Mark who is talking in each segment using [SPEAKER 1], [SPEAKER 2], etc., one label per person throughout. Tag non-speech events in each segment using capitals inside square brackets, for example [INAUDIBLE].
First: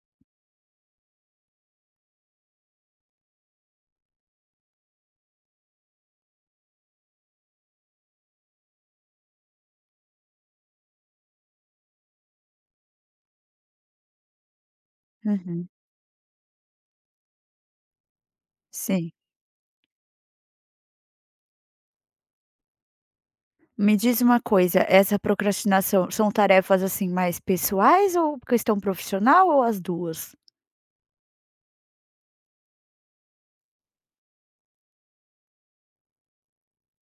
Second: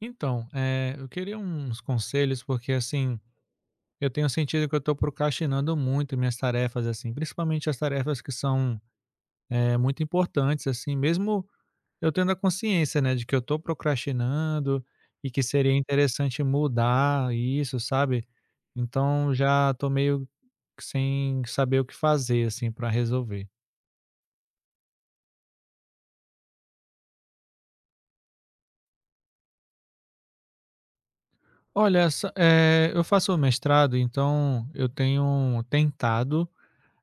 [SPEAKER 1] Então, eu queria uns conselhos, porque assim, eu tenho sentido que eu estou procrastinando muito minhas tarefas, assim, principalmente as tarefas que são muito importantes, assim, mesmo eu tendo a consciência, né, de que eu estou procrastinando e que
[SPEAKER 2] Uhum,
[SPEAKER 1] seria interessante mudar isso, sabe?
[SPEAKER 2] sim.
[SPEAKER 1] Então já estou meio que sem saber o que fazer, assim, para resolver.
[SPEAKER 2] Me diz uma coisa, essa procrastinação são tarefas, assim, mais pessoais ou questão profissional ou as 2?
[SPEAKER 1] Olha, essa- eu faço mestrado, então eu tenho tentado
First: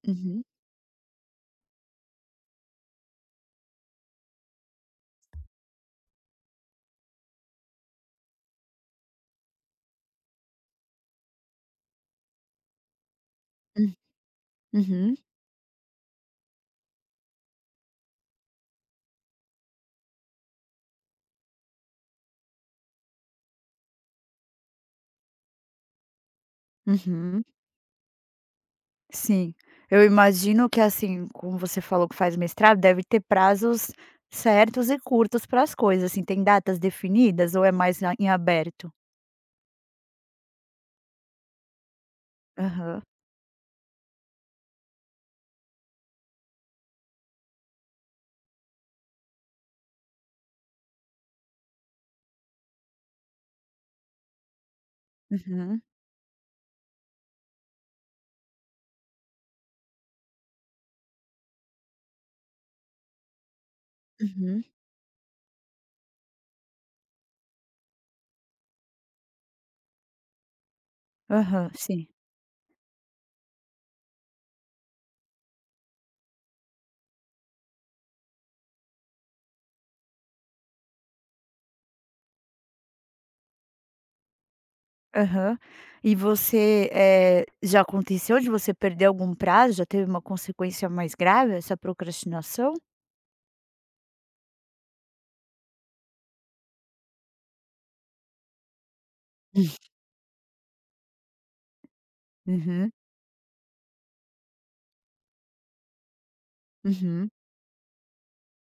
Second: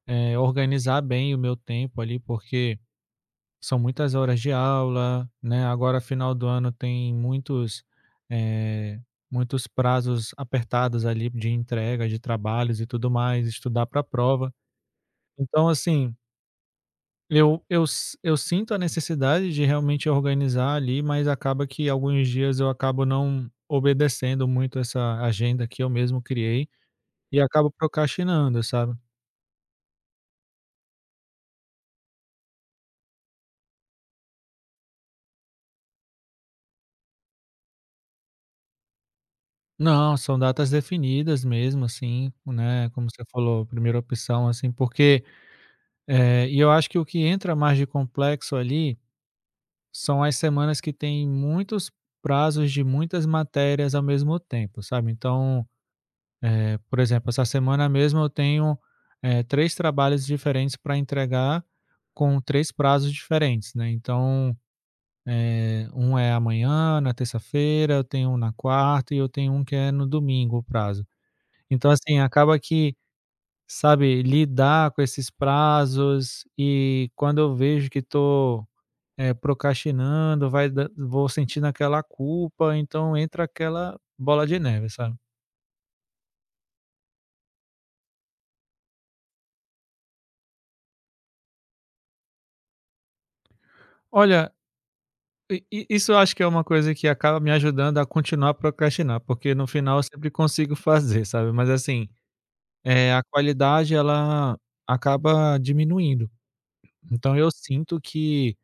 [SPEAKER 2] Uhum,
[SPEAKER 1] organizar bem o meu tempo ali, porque são muitas horas de aula, né, agora final do ano tem eh, muitos prazos apertados ali de entrega de trabalhos e tudo mais, estudar
[SPEAKER 2] hum,
[SPEAKER 1] para a prova.
[SPEAKER 2] uhum,
[SPEAKER 1] Então assim, eu sinto a necessidade de realmente organizar ali, mas acaba que alguns dias eu acabo não obedecendo muito essa agenda que eu mesmo criei, e
[SPEAKER 2] uhum.
[SPEAKER 1] acabo procrastinando, sabe.
[SPEAKER 2] Sim, eu imagino que, assim, como você falou que faz mestrado, deve ter prazos certos e curtos para as coisas, assim, tem datas definidas ou é mais a em aberto?
[SPEAKER 1] Não, são datas definidas mesmo, assim, né,
[SPEAKER 2] Aham,
[SPEAKER 1] como você falou, primeira opção, assim, porque é, e eu acho que o que entra mais de complexo ali são as semanas que tem muitos prazos de muitas matérias ao mesmo tempo, sabe? Então,
[SPEAKER 2] uhum,
[SPEAKER 1] por exemplo, essa semana mesmo eu tenho três trabalhos diferentes para entregar com três prazos diferentes, né? Então,
[SPEAKER 2] uhum,
[SPEAKER 1] um é amanhã, na terça-feira, eu tenho um na quarta e eu tenho um que é no domingo o prazo.
[SPEAKER 2] aham,
[SPEAKER 1] Então,
[SPEAKER 2] sim,
[SPEAKER 1] assim, acaba que, sabe, lidar com esses prazos e quando eu vejo que estou procrastinando, vai da vou sentindo aquela culpa, então entra aquela bola de neve, sabe.
[SPEAKER 2] aham. E você, já aconteceu de você perder algum prazo? Já teve uma consequência mais grave essa procrastinação?
[SPEAKER 1] Olha, i i isso eu acho que é uma coisa que acaba me ajudando a continuar a procrastinar, porque no final eu sempre consigo [LAUGHS] fazer, sabe. Mas assim,
[SPEAKER 2] Uhum,
[SPEAKER 1] a qualidade ela acaba diminuindo.
[SPEAKER 2] uhum,
[SPEAKER 1] Então eu sinto que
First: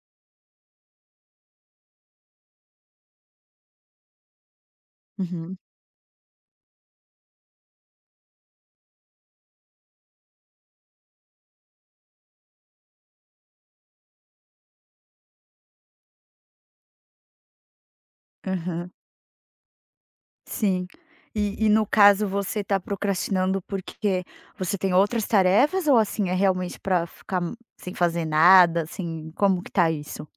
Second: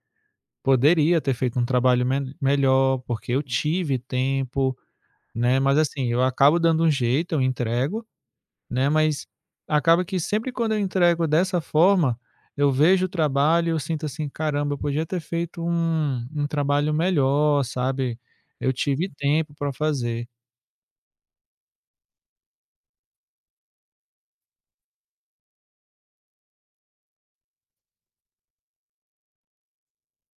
[SPEAKER 1] poderia ter feito um trabalho me melhor, porque eu tive tempo,
[SPEAKER 2] uhum,
[SPEAKER 1] né, mas assim, eu acabo dando um jeito, eu entrego, né, mas acaba que sempre quando eu entrego dessa forma, eu vejo o trabalho, eu sinto assim: "Caramba, eu podia ter feito um trabalho melhor, sabe, eu
[SPEAKER 2] aham.
[SPEAKER 1] tive tempo para fazer".
[SPEAKER 2] Sim. E no caso você está procrastinando porque você tem outras tarefas ou, assim, é realmente para ficar sem fazer nada, assim, como que tá isso?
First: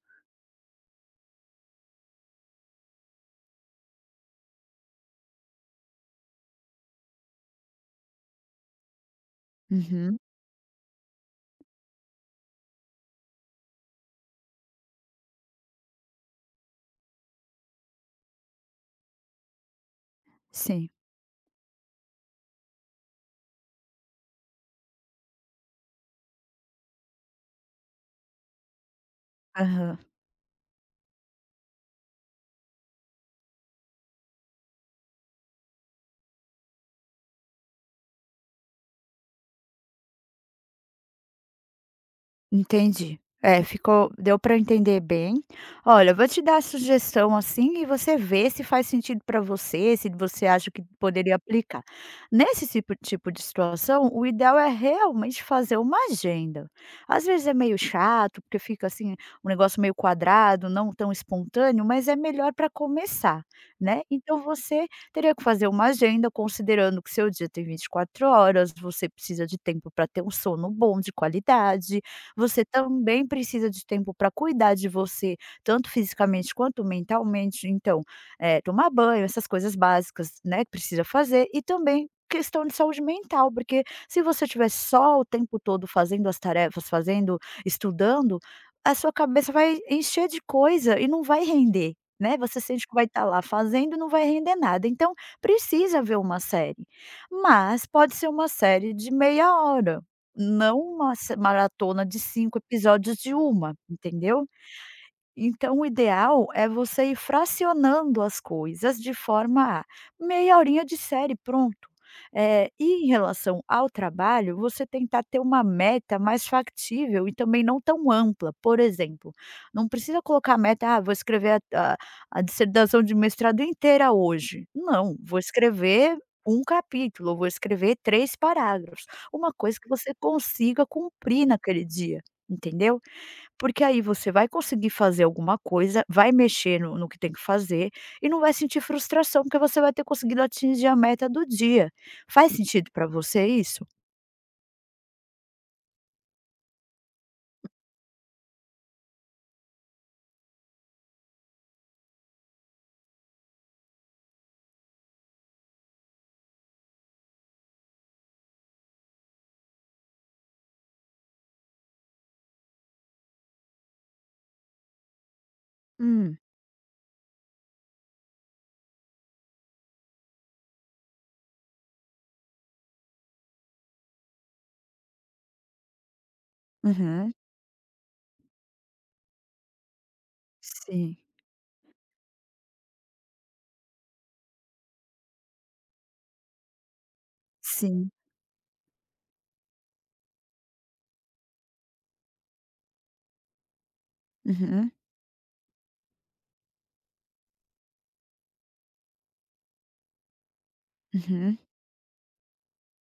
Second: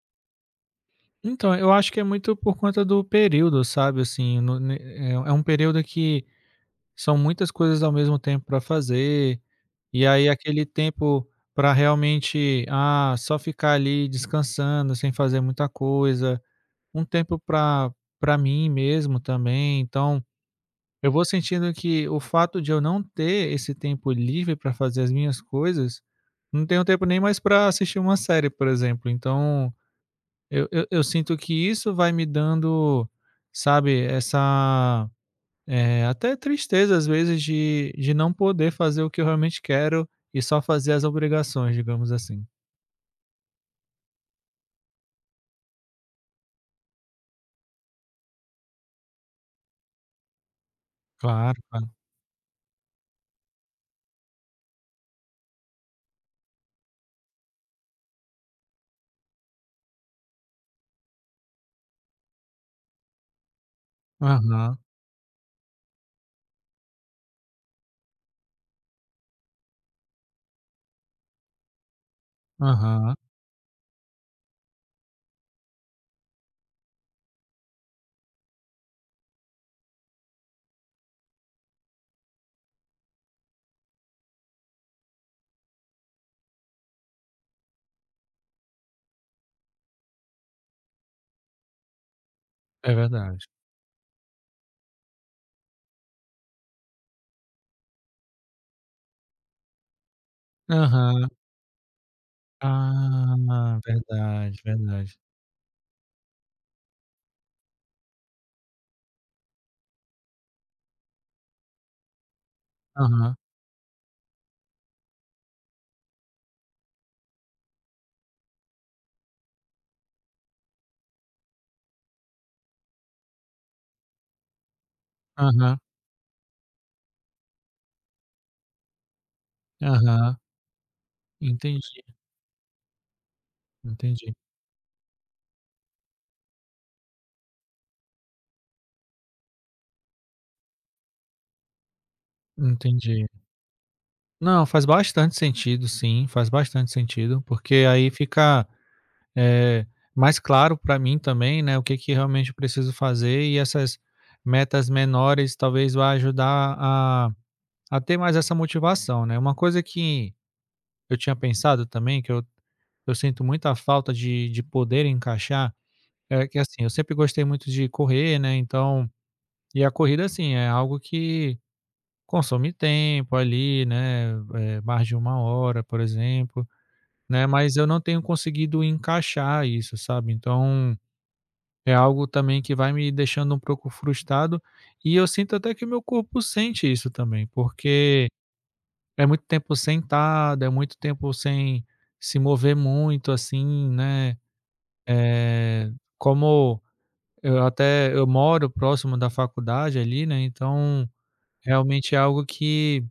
[SPEAKER 1] Então, eu acho que é muito por conta do período, sabe, assim, no ne é um período que são muitas coisas ao mesmo tempo para fazer, e
[SPEAKER 2] Uhum.
[SPEAKER 1] aí aquele tempo para realmente, ah, só ficar ali descansando sem fazer muita coisa, um tempo para para mim mesmo também, então
[SPEAKER 2] Sim.
[SPEAKER 1] eu vou sentindo que o fato de eu não ter esse tempo livre para fazer as minhas coisas, não tenho tempo nem mais para assistir uma série, por exemplo. Então
[SPEAKER 2] Aham.
[SPEAKER 1] eu sinto que isso vai me dando, sabe, essa, até tristeza às vezes de não poder fazer o que eu realmente quero e só fazer as obrigações, digamos assim.
[SPEAKER 2] Entendi. É, ficou deu para entender bem. Olha, eu vou te dar a sugestão, assim, e você vê se faz sentido para você, se você acha que poderia
[SPEAKER 1] Claro,
[SPEAKER 2] aplicar.
[SPEAKER 1] claro.
[SPEAKER 2] Nesse tipo de situação, o ideal é realmente fazer uma agenda. Às vezes é meio chato, porque fica, assim, um negócio meio quadrado, não tão espontâneo, mas é melhor para começar, né. Então
[SPEAKER 1] Aham,
[SPEAKER 2] você teria que fazer uma agenda, considerando que seu dia tem 24 horas, você precisa de tempo para ter um sono bom, de qualidade, você
[SPEAKER 1] aham.
[SPEAKER 2] também precisa de tempo para cuidar de você, tanto fisicamente quanto mentalmente. Então, tomar banho, essas coisas básicas, né, que precisa fazer e também questão de saúde mental, porque se você estiver só o tempo todo fazendo as tarefas, fazendo estudando, a sua cabeça vai encher de coisa e não vai render, né, você sente
[SPEAKER 1] É
[SPEAKER 2] que vai estar lá
[SPEAKER 1] verdade.
[SPEAKER 2] fazendo e não vai render nada, então precisa ver uma série, mas pode ser uma série de meia hora. Não uma
[SPEAKER 1] Aham.
[SPEAKER 2] se maratona de 5 episódios de uma,
[SPEAKER 1] Ah,
[SPEAKER 2] entendeu?
[SPEAKER 1] verdade, verdade.
[SPEAKER 2] Então o ideal é você ir fracionando as coisas de forma a meia horinha de série, pronto. E em
[SPEAKER 1] Aham,
[SPEAKER 2] relação ao trabalho, você tentar ter uma meta mais factível e também não tão ampla. Por exemplo, não precisa colocar a meta: "Ah, vou escrever a dissertação de mestrado inteira hoje". Não, vou
[SPEAKER 1] aham,
[SPEAKER 2] escrever um capítulo, vou escrever 3 parágrafos, uma coisa que você
[SPEAKER 1] aham.
[SPEAKER 2] consiga cumprir naquele
[SPEAKER 1] Entendi,
[SPEAKER 2] dia, entendeu? Porque aí você
[SPEAKER 1] entendi,
[SPEAKER 2] vai conseguir fazer alguma coisa, vai mexer no que tem que fazer e não vai sentir frustração, porque você vai ter conseguido atingir a meta do dia. Faz sentido para
[SPEAKER 1] entendi.
[SPEAKER 2] você isso?
[SPEAKER 1] Não, faz bastante sentido sim, faz bastante sentido, porque aí fica, eh, mais claro para mim também, né, o que que realmente eu preciso fazer e essas metas menores talvez vá ajudar a ter mais essa motivação, né. Uma coisa que eu tinha pensado também, que eu sinto muita falta de poder encaixar.
[SPEAKER 2] Hum,
[SPEAKER 1] É que assim, eu sempre gostei muito de correr, né, então e a corrida, assim, é algo que consome tempo ali, né, mais de uma hora, por exemplo,
[SPEAKER 2] uhum.
[SPEAKER 1] né, mas eu não tenho conseguido encaixar isso, sabe, então
[SPEAKER 2] Sim,
[SPEAKER 1] é algo também que vai me deixando um pouco frustrado e eu sinto até que o meu corpo sente isso também,
[SPEAKER 2] sim.
[SPEAKER 1] porque é muito tempo sentado, é muito tempo sem se mover muito, assim, né,
[SPEAKER 2] Uhum,
[SPEAKER 1] eh, como Eu moro próximo da faculdade ali, né, então
[SPEAKER 2] uhum.
[SPEAKER 1] realmente é algo que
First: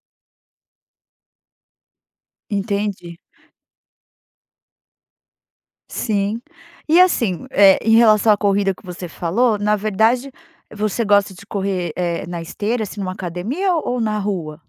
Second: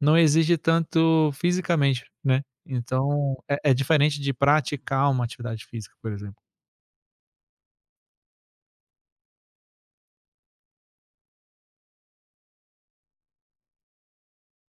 [SPEAKER 1] não exige tanto fisicamente, né.
[SPEAKER 2] Entendi.
[SPEAKER 1] Então é diferente de praticar uma atividade física, por
[SPEAKER 2] Sim.
[SPEAKER 1] exemplo.
[SPEAKER 2] E assim, em relação à corrida que você falou, na verdade, você gosta de correr, na esteira, assim, numa academia ou na rua?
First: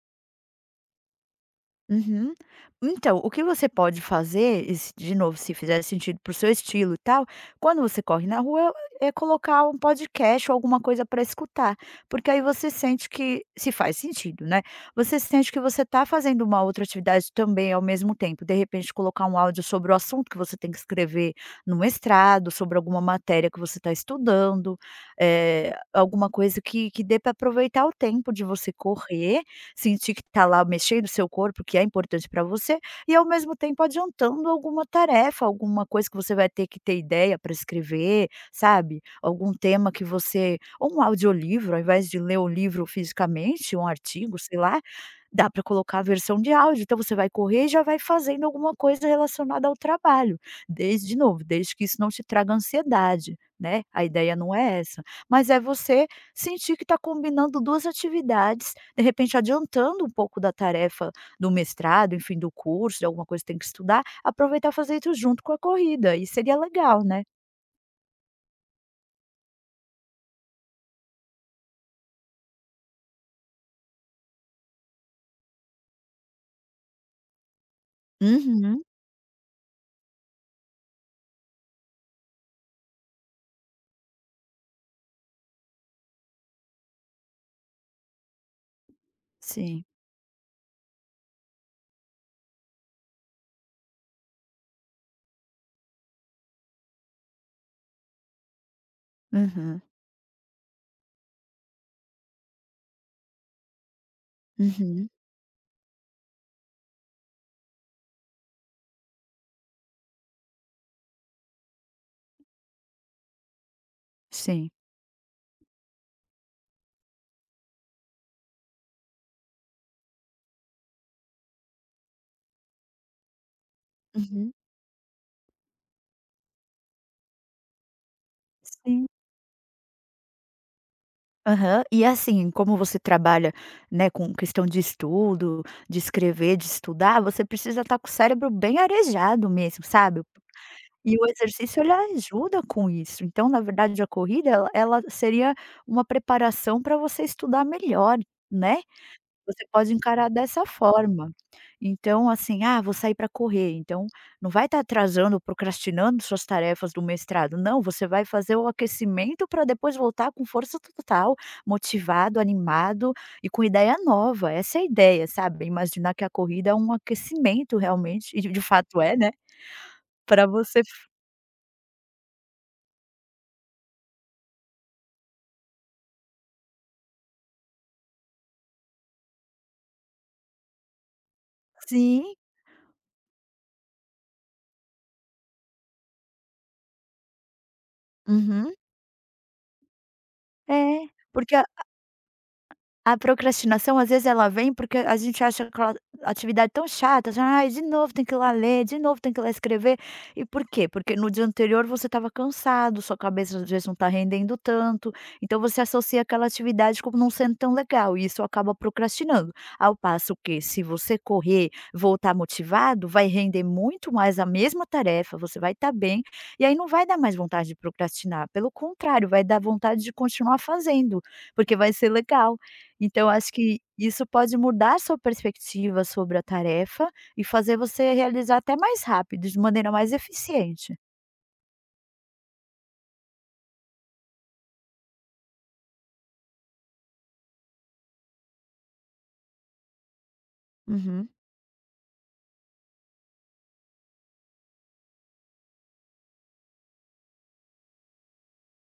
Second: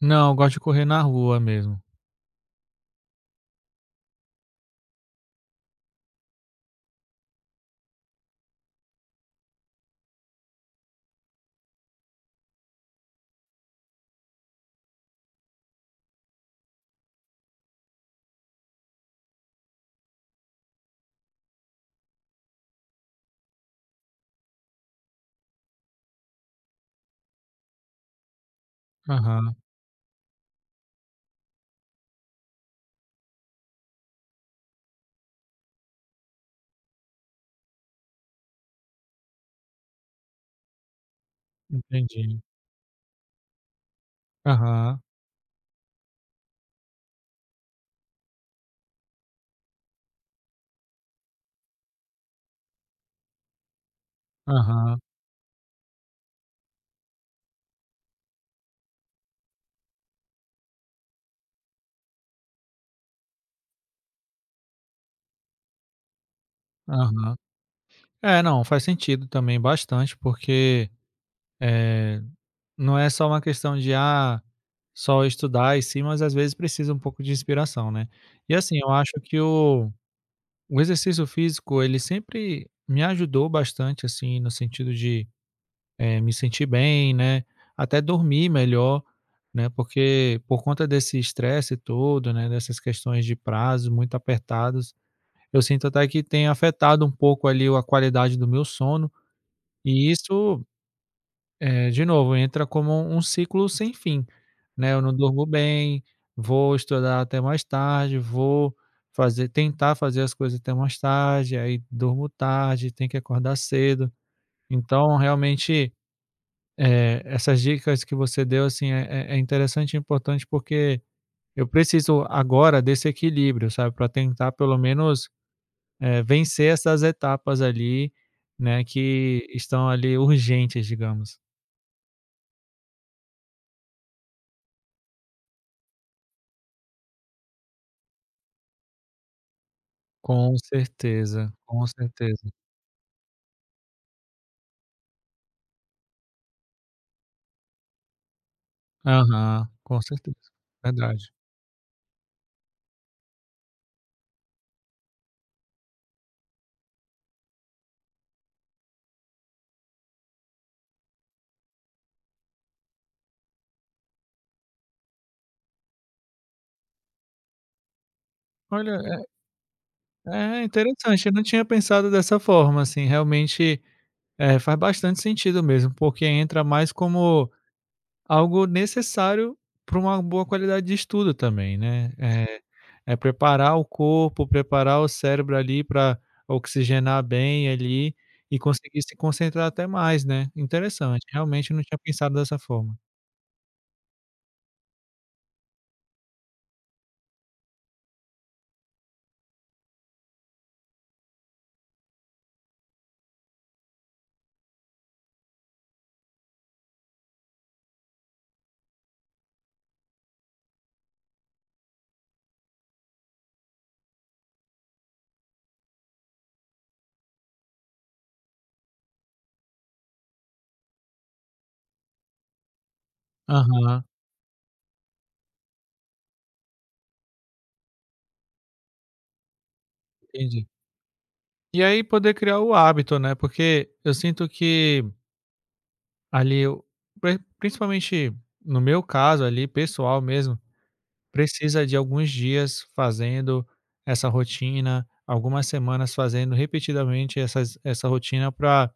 [SPEAKER 1] Não, eu gosto de correr na rua mesmo.
[SPEAKER 2] Uhum. Então, o que você pode fazer, e de novo, se fizer sentido pro seu estilo e tal, quando você corre na rua, é colocar um podcast ou alguma coisa para escutar, porque aí você sente que, se faz sentido, né? Você sente que você tá fazendo uma outra atividade também ao mesmo tempo. De repente, colocar um áudio sobre o assunto que você tem que escrever no mestrado, sobre alguma matéria que você está estudando, alguma coisa que dê para aproveitar o tempo de você correr,
[SPEAKER 1] Aham,
[SPEAKER 2] sentir que está lá mexendo o seu corpo, que é importante para você, e ao mesmo tempo adiantando alguma tarefa, alguma coisa que você vai ter que ter ideia para escrever, sabe? Algum tema que você ou um audiolivro, ao invés de ler
[SPEAKER 1] entendi.
[SPEAKER 2] o livro fisicamente, um artigo, sei lá,
[SPEAKER 1] Aham,
[SPEAKER 2] dá para colocar a versão de áudio, então você vai correr e já vai fazendo alguma coisa relacionada ao trabalho, desde de novo, desde que isso não te traga ansiedade, né? A ideia não é
[SPEAKER 1] aham,
[SPEAKER 2] essa, mas é você sentir que está combinando 2 atividades, de repente adiantando um pouco da tarefa do mestrado, enfim, do curso, de alguma coisa que tem que estudar, aproveitar e fazer isso junto com a corrida, e seria legal, né.
[SPEAKER 1] aham. É, não, faz sentido também bastante, porque, eh, não é só uma questão de, ah, só estudar e sim, mas às vezes precisa um pouco de inspiração, né. E assim,
[SPEAKER 2] Uhum,
[SPEAKER 1] eu acho que o exercício físico, ele sempre me ajudou bastante, assim, no sentido de, me sentir bem, né, até dormir melhor, né,
[SPEAKER 2] sim.
[SPEAKER 1] porque por conta desse estresse todo, né, dessas questões de prazo muito apertados, eu sinto até que tem afetado um pouco ali a qualidade do meu sono,
[SPEAKER 2] Uhum,
[SPEAKER 1] e isso de novo, entra como um ciclo sem fim, né, eu
[SPEAKER 2] uhum,
[SPEAKER 1] não durmo bem, vou estudar até mais tarde, vou fazer tentar fazer as coisas até mais tarde, aí durmo tarde, tem que acordar cedo.
[SPEAKER 2] sim.
[SPEAKER 1] Então realmente, essas dicas que você deu, assim, é interessante e importante, porque eu preciso agora desse equilíbrio, sabe, para tentar
[SPEAKER 2] Uhum,
[SPEAKER 1] pelo menos, vencer essas etapas ali, né,
[SPEAKER 2] sim.
[SPEAKER 1] que estão ali urgentes, digamos.
[SPEAKER 2] Aham. E assim, como você trabalha, né, com questão de estudo, de escrever, de estudar, você precisa estar com o cérebro bem arejado mesmo, sabe.
[SPEAKER 1] Com
[SPEAKER 2] E o
[SPEAKER 1] certeza,
[SPEAKER 2] exercício
[SPEAKER 1] com
[SPEAKER 2] ele
[SPEAKER 1] certeza.
[SPEAKER 2] ajuda com isso, então na verdade a corrida ela seria uma preparação para você estudar melhor, né, você
[SPEAKER 1] Aham,
[SPEAKER 2] pode
[SPEAKER 1] com
[SPEAKER 2] encarar
[SPEAKER 1] certeza.
[SPEAKER 2] dessa forma.
[SPEAKER 1] Verdade.
[SPEAKER 2] Então assim, ah, vou sair para correr, então não vai estar atrasando, procrastinando suas tarefas do mestrado, não, você vai fazer o aquecimento para depois voltar com força total, motivado, animado e com ideia nova, essa é a ideia, sabe, imaginar que a corrida é um aquecimento realmente, e de
[SPEAKER 1] Olha,
[SPEAKER 2] fato é,
[SPEAKER 1] é
[SPEAKER 2] né, para
[SPEAKER 1] é
[SPEAKER 2] você.
[SPEAKER 1] interessante, eu não tinha pensado dessa forma, assim, realmente, faz bastante sentido mesmo, porque entra mais como algo necessário para uma boa qualidade de estudo também, né.
[SPEAKER 2] Sim.
[SPEAKER 1] É preparar o corpo, preparar o cérebro ali para oxigenar bem ali e
[SPEAKER 2] Uhum.
[SPEAKER 1] conseguir se concentrar até mais, né.
[SPEAKER 2] É.
[SPEAKER 1] Interessante,
[SPEAKER 2] Porque a
[SPEAKER 1] realmente eu não tinha pensado dessa forma.
[SPEAKER 2] A procrastinação, às vezes, ela vem porque a gente acha aquela atividade tão chata, já, "Ai, de novo tem que ir lá ler, de novo tem que ir lá escrever". E por quê? Porque no dia anterior você estava cansado, sua cabeça às vezes não está rendendo tanto, então você associa aquela atividade como não sendo tão legal, e isso acaba procrastinando. Ao passo que, se você correr, voltar motivado, vai render muito mais a mesma tarefa, você vai estar bem, e aí não vai dar mais vontade de procrastinar, pelo contrário, vai dar vontade de continuar fazendo, porque vai ser legal. Então, eu acho que
[SPEAKER 1] Aham,
[SPEAKER 2] isso pode mudar sua perspectiva sobre a tarefa e fazer você realizar até mais rápido, de maneira mais
[SPEAKER 1] entendi.
[SPEAKER 2] eficiente.
[SPEAKER 1] E aí poder criar o hábito, né, porque eu sinto que ali eu principalmente no meu caso ali, pessoal mesmo,
[SPEAKER 2] Uhum.
[SPEAKER 1] precisa de alguns dias fazendo essa rotina, algumas semanas fazendo repetidamente essa rotina para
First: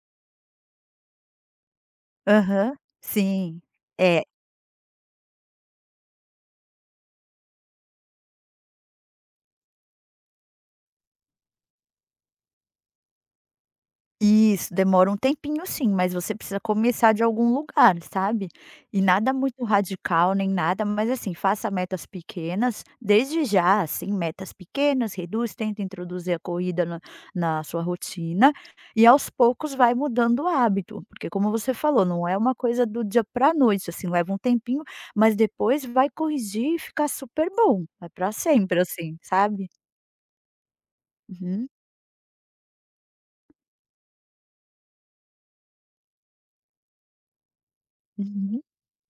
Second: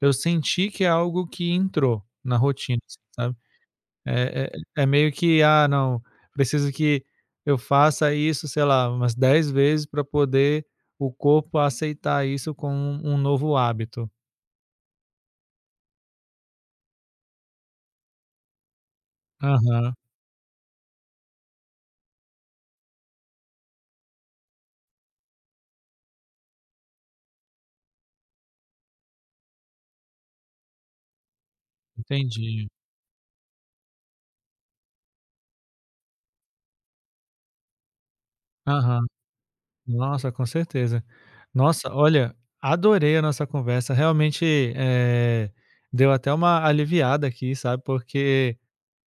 [SPEAKER 1] eu sentir que é algo que entrou na
[SPEAKER 2] Aham,
[SPEAKER 1] rotina, assim, sabe.
[SPEAKER 2] sim. É.
[SPEAKER 1] É é meio que: "Ah, não, preciso que eu faça isso, sei lá, umas 10 vezes para poder o corpo aceitar isso como um novo hábito".
[SPEAKER 2] Isso, demora um tempinho sim, mas você precisa começar de algum lugar, sabe. E nada muito
[SPEAKER 1] Aham,
[SPEAKER 2] radical nem nada, mas assim, faça metas pequenas, desde já, assim, metas pequenas, reduz, tenta introduzir a corrida na, na sua rotina, e aos poucos vai mudando o hábito, porque como você falou, não é uma
[SPEAKER 1] entendi.
[SPEAKER 2] coisa do dia para noite, assim, leva um tempinho, mas depois vai corrigir e ficar super bom, vai para sempre,
[SPEAKER 1] Aham.
[SPEAKER 2] assim, sabe.
[SPEAKER 1] Nossa, com certeza.
[SPEAKER 2] Uhum,
[SPEAKER 1] Nossa, olha, adorei a nossa conversa, realmente, eh, deu até uma aliviada aqui, sabe, porque,
[SPEAKER 2] uhum.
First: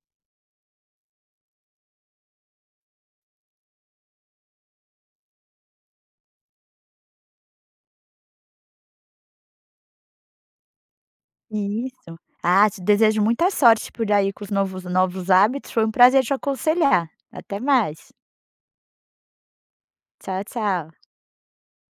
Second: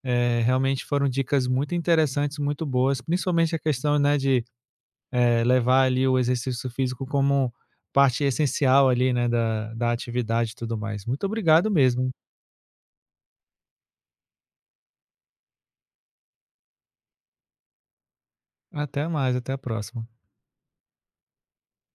[SPEAKER 1] realmente foram dicas muito interessantes, muito boas, principalmente a questão, né, de, levar ali o exercício físico como parte essencial ali, né, da atividade e tudo mais. Muito obrigado mesmo.
[SPEAKER 2] Isso. Ah, te desejo muita sorte por aí com os novos hábitos, foi um prazer te aconselhar. Até mais.
[SPEAKER 1] Até mais, até a próxima.
[SPEAKER 2] Tchau, tchau.